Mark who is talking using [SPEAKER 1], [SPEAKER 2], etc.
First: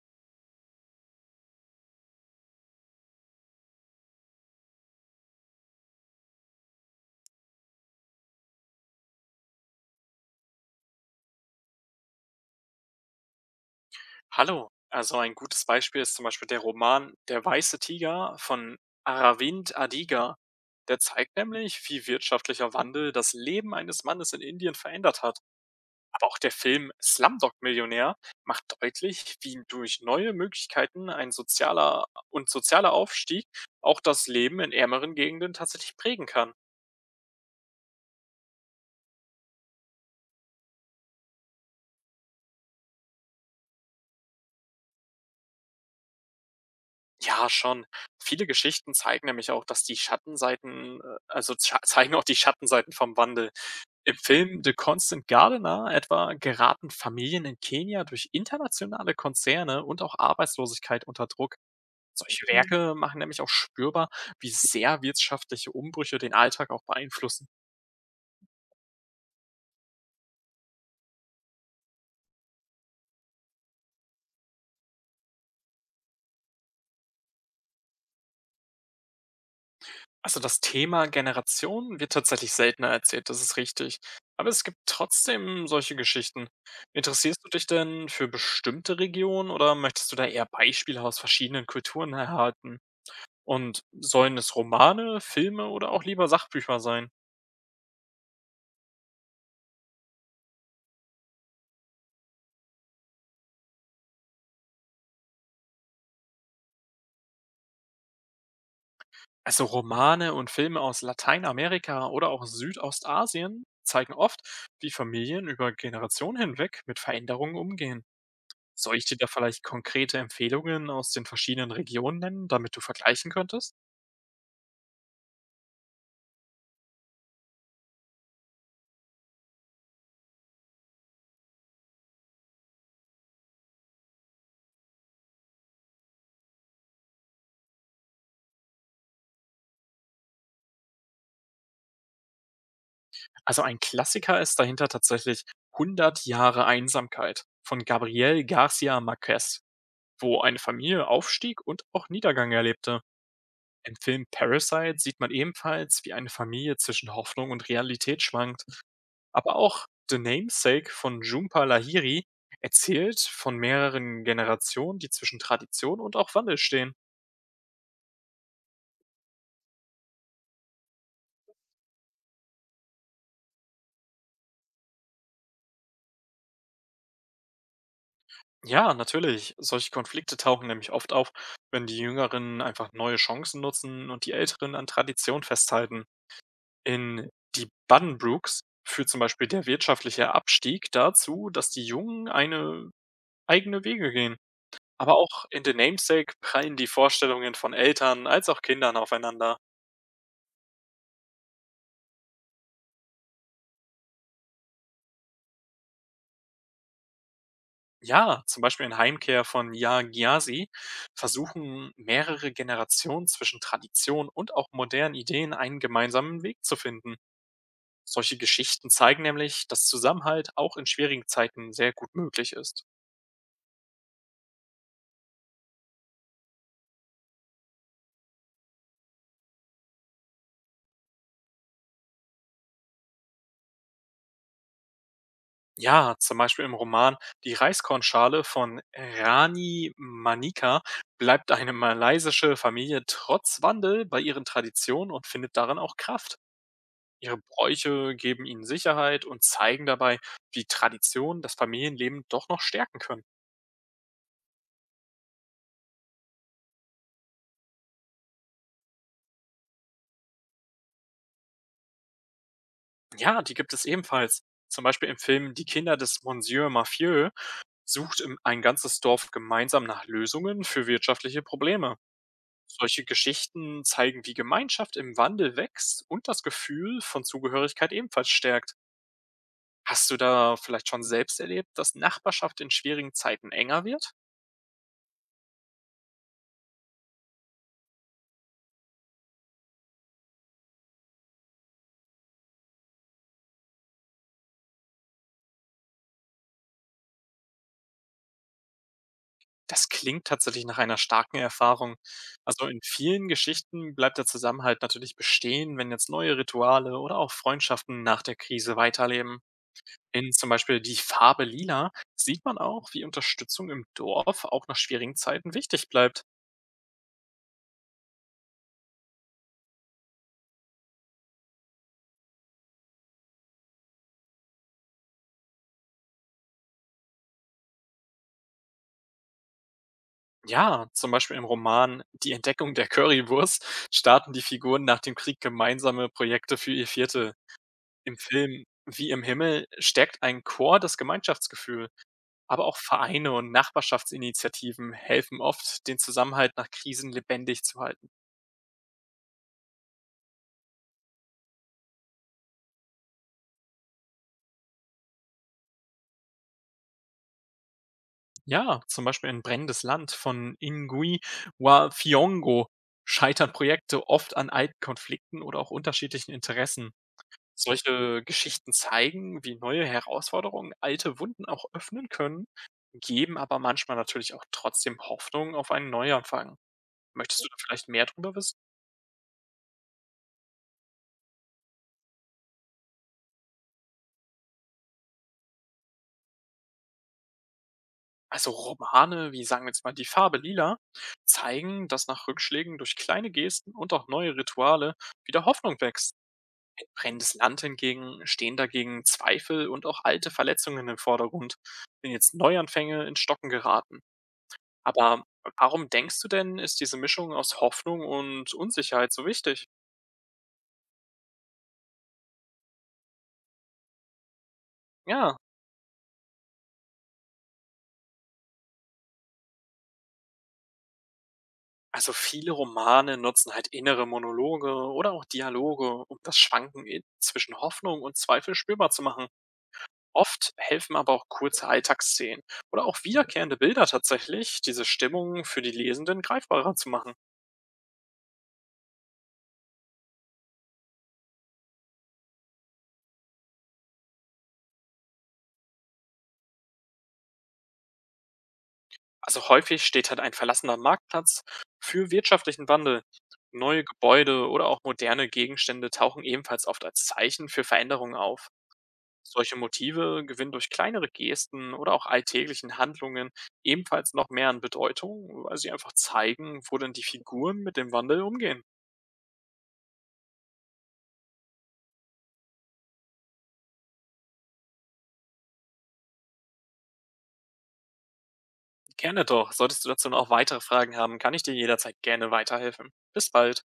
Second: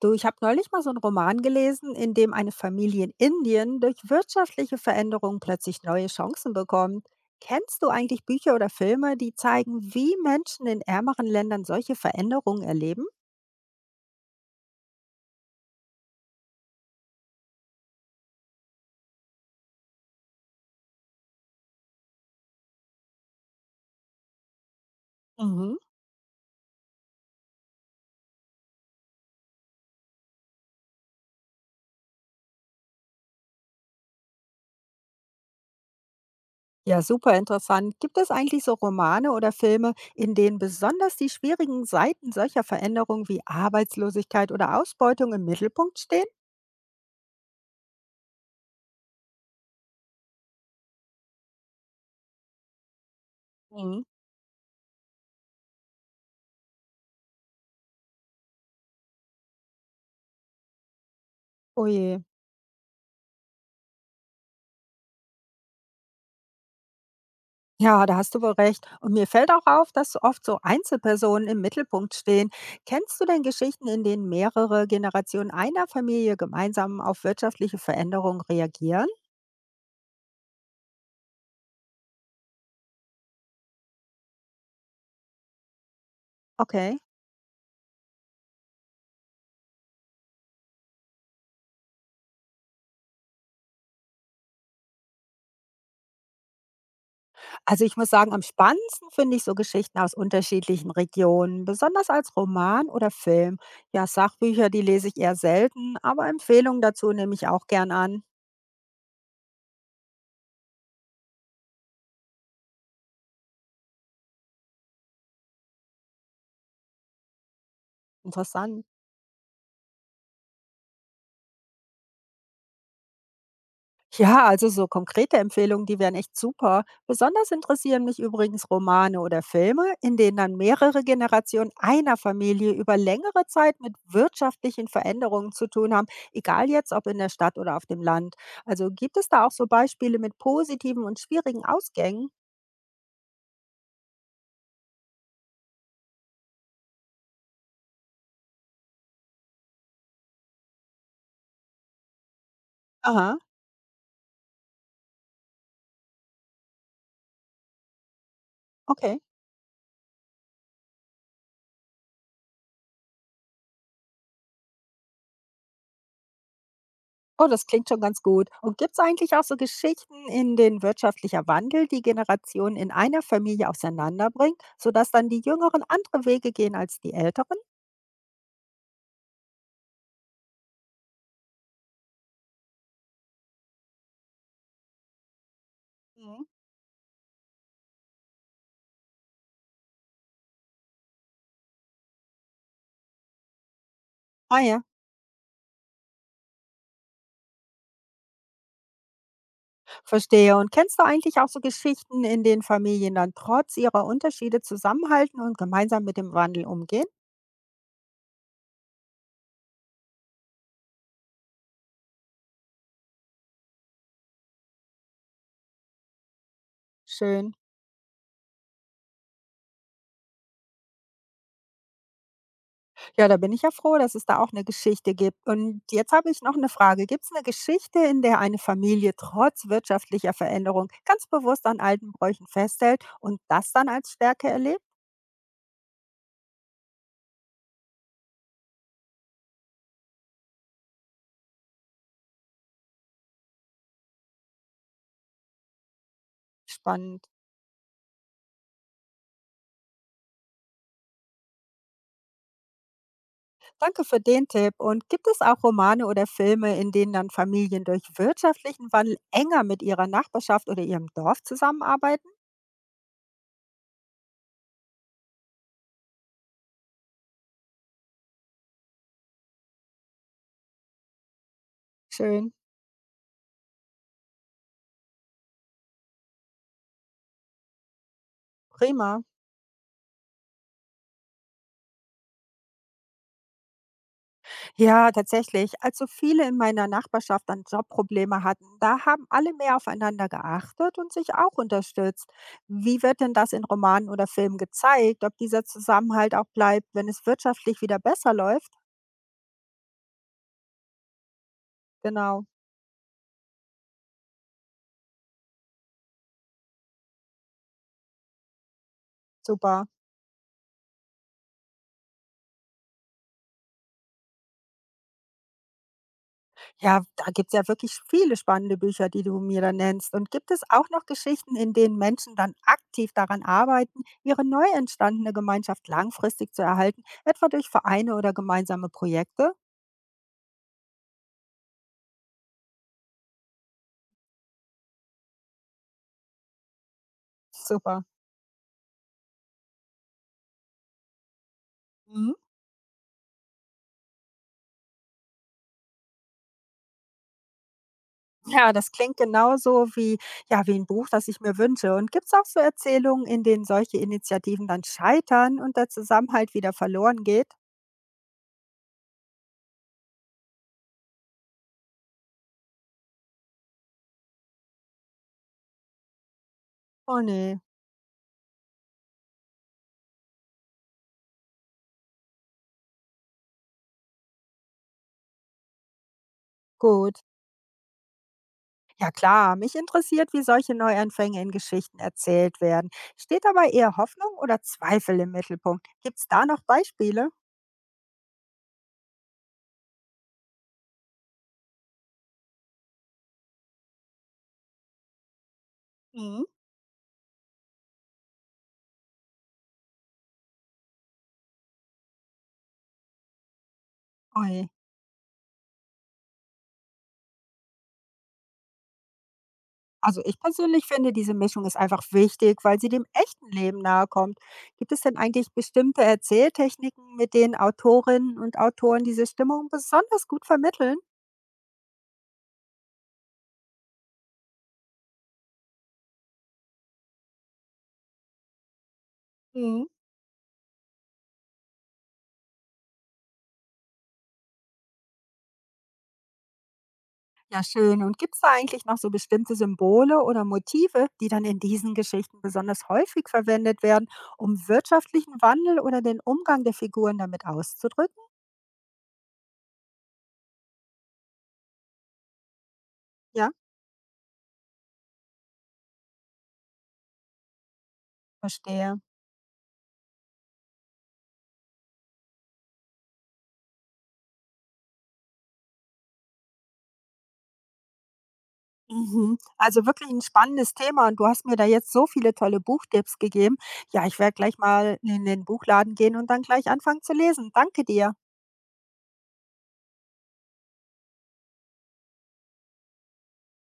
[SPEAKER 1] Du, ich habe neulich mal so einen Roman gelesen, in dem eine Familie in Indien durch wirtschaftliche Veränderungen plötzlich neue Chancen bekommt. Kennst du eigentlich Bücher oder Filme, die zeigen, wie Menschen in ärmeren Ländern solche Veränderungen erleben?
[SPEAKER 2] Hallo. Also ein gutes Beispiel ist zum Beispiel der Roman Der weiße Tiger von Aravind Adiga. Der zeigt nämlich, wie wirtschaftlicher Wandel das Leben eines Mannes in Indien verändert hat.
[SPEAKER 1] Mhm.
[SPEAKER 2] Aber auch der Film Slumdog Millionär macht deutlich, wie durch neue Möglichkeiten ein sozialer und sozialer Aufstieg auch das Leben in ärmeren Gegenden tatsächlich prägen kann.
[SPEAKER 1] Ja, super interessant. Gibt es eigentlich so Romane oder Filme, in denen besonders die schwierigen Seiten solcher Veränderungen wie Arbeitslosigkeit oder Ausbeutung im Mittelpunkt stehen?
[SPEAKER 2] Ja, schon. Viele Geschichten zeigen nämlich auch, dass die Schattenseiten, zeigen auch die Schattenseiten vom Wandel.
[SPEAKER 1] Mhm.
[SPEAKER 2] Im Film „The Constant Gardener“ etwa geraten Familien in Kenia durch internationale Konzerne und auch Arbeitslosigkeit unter Druck.
[SPEAKER 1] Oh je.
[SPEAKER 2] Solche Werke machen nämlich auch spürbar, wie sehr wirtschaftliche Umbrüche den Alltag auch beeinflussen.
[SPEAKER 1] Ja, da hast du wohl recht. Und mir fällt auch auf, dass oft so Einzelpersonen im Mittelpunkt stehen. Kennst du denn Geschichten, in denen mehrere Generationen einer Familie gemeinsam auf wirtschaftliche Veränderungen reagieren?
[SPEAKER 2] Also das Thema Generationen wird tatsächlich seltener erzählt, das ist richtig. Aber es gibt trotzdem solche Geschichten.
[SPEAKER 1] Okay.
[SPEAKER 2] Interessierst du dich denn für bestimmte Regionen oder möchtest du da eher Beispiele aus verschiedenen Kulturen erhalten? Und sollen es Romane, Filme oder auch lieber Sachbücher sein?
[SPEAKER 1] Also ich muss sagen, am spannendsten finde ich so Geschichten aus unterschiedlichen Regionen, besonders als Roman oder Film. Ja, Sachbücher, die lese ich eher selten, aber Empfehlungen dazu nehme ich auch gern an.
[SPEAKER 2] Also Romane und Filme aus Lateinamerika oder auch Südostasien zeigen oft, wie Familien über Generationen hinweg mit Veränderungen umgehen.
[SPEAKER 1] Interessant.
[SPEAKER 2] Soll ich dir da vielleicht konkrete Empfehlungen aus den verschiedenen Regionen nennen, damit du vergleichen könntest?
[SPEAKER 1] Ja, also so konkrete Empfehlungen, die wären echt super. Besonders interessieren mich übrigens Romane oder Filme, in denen dann mehrere Generationen einer Familie über längere Zeit mit wirtschaftlichen Veränderungen zu tun haben, egal jetzt ob in der Stadt oder auf dem Land. Also gibt es da auch so Beispiele mit positiven und schwierigen Ausgängen?
[SPEAKER 2] Also ein Klassiker ist dahinter tatsächlich 100 Jahre Einsamkeit von Gabriel Garcia Marquez, wo eine Familie Aufstieg und auch Niedergang erlebte.
[SPEAKER 1] Aha,
[SPEAKER 2] Im Film Parasite sieht man ebenfalls, wie eine Familie zwischen Hoffnung und Realität schwankt.
[SPEAKER 1] okay.
[SPEAKER 2] Aber auch „The Namesake“ von Jhumpa Lahiri erzählt von mehreren Generationen, die zwischen Tradition und auch Wandel stehen.
[SPEAKER 1] Oh, das klingt schon ganz gut. Und gibt es eigentlich auch so Geschichten, in denen wirtschaftlicher Wandel die Generationen in einer Familie auseinanderbringt, sodass dann die Jüngeren andere Wege gehen als die Älteren?
[SPEAKER 2] Ja, natürlich. Solche Konflikte tauchen nämlich oft auf, wenn die Jüngeren einfach neue Chancen nutzen und die Älteren an Tradition festhalten.
[SPEAKER 1] Mhm.
[SPEAKER 2] In „Die Buddenbrooks“ führt zum Beispiel der wirtschaftliche Abstieg dazu, dass die Jungen eine eigene Wege gehen.
[SPEAKER 1] Ah ja,
[SPEAKER 2] Aber auch in „The Namesake“ prallen die Vorstellungen von Eltern als auch Kindern aufeinander.
[SPEAKER 1] verstehe. Und kennst du eigentlich auch so Geschichten, in denen Familien dann trotz ihrer Unterschiede zusammenhalten und gemeinsam mit dem Wandel umgehen?
[SPEAKER 2] Ja, zum Beispiel in Heimkehr von Yagyasi versuchen mehrere Generationen zwischen Tradition und auch modernen Ideen einen gemeinsamen Weg zu finden.
[SPEAKER 1] Schön.
[SPEAKER 2] Solche Geschichten zeigen nämlich, dass Zusammenhalt auch in schwierigen Zeiten sehr gut möglich ist.
[SPEAKER 1] Ja, da bin ich ja froh, dass es da auch eine Geschichte gibt. Und jetzt habe ich noch eine Frage. Gibt es eine Geschichte, in der eine Familie trotz wirtschaftlicher Veränderung ganz bewusst an alten Bräuchen festhält und das dann als Stärke erlebt?
[SPEAKER 2] Ja, zum Beispiel im Roman Die Reiskornschale von Rani Manika bleibt eine malaysische Familie trotz Wandel bei ihren Traditionen und findet darin auch Kraft.
[SPEAKER 1] Spannend.
[SPEAKER 2] Ihre Bräuche geben ihnen Sicherheit und zeigen dabei, wie Traditionen das Familienleben doch noch stärken können.
[SPEAKER 1] Danke für den Tipp. Und gibt es auch Romane oder Filme, in denen dann Familien durch wirtschaftlichen Wandel enger mit ihrer Nachbarschaft oder ihrem Dorf zusammenarbeiten?
[SPEAKER 2] Ja, die gibt es ebenfalls. Zum Beispiel im Film Die Kinder des Monsieur Mafieux ein ganzes Dorf gemeinsam nach Lösungen für wirtschaftliche Probleme.
[SPEAKER 1] Schön.
[SPEAKER 2] Solche Geschichten zeigen, wie Gemeinschaft im Wandel wächst und das Gefühl von Zugehörigkeit ebenfalls stärkt.
[SPEAKER 1] Prima.
[SPEAKER 2] Hast du da vielleicht schon selbst erlebt, dass Nachbarschaft in schwierigen Zeiten enger wird?
[SPEAKER 1] Ja, tatsächlich. Als so viele in meiner Nachbarschaft dann Jobprobleme hatten, da haben alle mehr aufeinander geachtet und sich auch unterstützt. Wie wird denn das in Romanen oder Filmen gezeigt, ob dieser Zusammenhalt auch bleibt, wenn es wirtschaftlich wieder besser läuft?
[SPEAKER 2] Das klingt tatsächlich nach einer starken Erfahrung.
[SPEAKER 1] Genau,
[SPEAKER 2] Also in vielen Geschichten bleibt der Zusammenhalt natürlich bestehen, wenn jetzt neue Rituale oder auch Freundschaften nach der Krise weiterleben.
[SPEAKER 1] super.
[SPEAKER 2] In zum Beispiel die Farbe Lila sieht man auch, wie Unterstützung im Dorf auch nach schwierigen Zeiten wichtig bleibt.
[SPEAKER 1] Ja, da gibt's ja wirklich viele spannende Bücher, die du mir da nennst. Und gibt es auch noch Geschichten, in denen Menschen dann aktiv daran arbeiten, ihre neu entstandene Gemeinschaft langfristig zu erhalten, etwa durch Vereine oder gemeinsame Projekte?
[SPEAKER 2] Ja, zum Beispiel im Roman Die Entdeckung der Currywurst starten die Figuren nach dem Krieg gemeinsame Projekte für ihr Vierte.
[SPEAKER 1] Super.
[SPEAKER 2] Im Film Wie im Himmel stärkt ein Chor das Gemeinschaftsgefühl.
[SPEAKER 1] Mhm.
[SPEAKER 2] Aber auch Vereine und Nachbarschaftsinitiativen helfen oft, den Zusammenhalt nach Krisen lebendig zu halten.
[SPEAKER 1] Ja, das klingt genauso wie, ja, wie ein Buch, das ich mir wünsche. Und gibt's auch so Erzählungen, in denen solche Initiativen dann scheitern und der Zusammenhalt wieder verloren geht?
[SPEAKER 2] Ja, zum Beispiel in Brennendes Land von Ingui wa Fiongo scheitern Projekte oft an alten Konflikten oder auch unterschiedlichen Interessen.
[SPEAKER 1] Oh nee,
[SPEAKER 2] Solche Geschichten zeigen, wie neue Herausforderungen alte Wunden auch öffnen können, geben aber manchmal natürlich auch trotzdem Hoffnung auf einen Neuanfang.
[SPEAKER 1] gut.
[SPEAKER 2] Möchtest du da vielleicht mehr drüber wissen?
[SPEAKER 1] Ja klar, mich interessiert, wie solche Neuanfänge in Geschichten erzählt werden. Steht dabei eher Hoffnung oder Zweifel im Mittelpunkt? Gibt es da noch Beispiele?
[SPEAKER 2] Also Romane, wie sagen wir jetzt mal die Farbe Lila, zeigen, dass nach Rückschlägen durch kleine Gesten und auch neue Rituale wieder Hoffnung wächst.
[SPEAKER 1] Mhm.
[SPEAKER 2] In Brennendes Land hingegen stehen dagegen Zweifel und auch alte Verletzungen im Vordergrund, wenn jetzt Neuanfänge ins Stocken geraten.
[SPEAKER 1] Ui.
[SPEAKER 2] Aber warum denkst du denn, ist diese Mischung aus Hoffnung und Unsicherheit so wichtig?
[SPEAKER 1] Also ich persönlich finde, diese Mischung ist einfach wichtig, weil sie dem echten Leben nahe kommt. Gibt es denn
[SPEAKER 2] Ja,
[SPEAKER 1] eigentlich bestimmte Erzähltechniken, mit denen Autorinnen und Autoren diese Stimmung besonders gut vermitteln?
[SPEAKER 2] also viele Romane nutzen halt innere Monologe oder auch Dialoge, um das Schwanken zwischen Hoffnung und Zweifel spürbar zu machen. Oft helfen aber auch kurze Alltagsszenen oder auch wiederkehrende Bilder tatsächlich, diese Stimmung für die Lesenden greifbarer zu machen.
[SPEAKER 1] Ja, schön. Und gibt es da eigentlich noch so bestimmte Symbole oder Motive, die dann in diesen Geschichten besonders häufig verwendet werden, um wirtschaftlichen Wandel oder den Umgang der Figuren damit auszudrücken?
[SPEAKER 2] Also häufig steht halt ein verlassener Marktplatz für wirtschaftlichen Wandel.
[SPEAKER 1] Ja,
[SPEAKER 2] Neue Gebäude oder auch moderne Gegenstände tauchen ebenfalls oft als Zeichen für Veränderungen auf.
[SPEAKER 1] verstehe.
[SPEAKER 2] Solche Motive gewinnen durch kleinere Gesten oder auch alltäglichen Handlungen ebenfalls noch mehr an Bedeutung, weil sie einfach zeigen, wo denn die Figuren mit dem Wandel umgehen.
[SPEAKER 1] Mhm. Also wirklich ein spannendes Thema und du hast mir da jetzt so viele tolle Buchtipps gegeben. Ja, ich werde gleich mal in den Buchladen gehen und dann gleich anfangen zu lesen. Danke dir.
[SPEAKER 2] Gerne doch. Solltest du dazu noch weitere Fragen haben, kann ich dir jederzeit gerne weiterhelfen. Bis bald.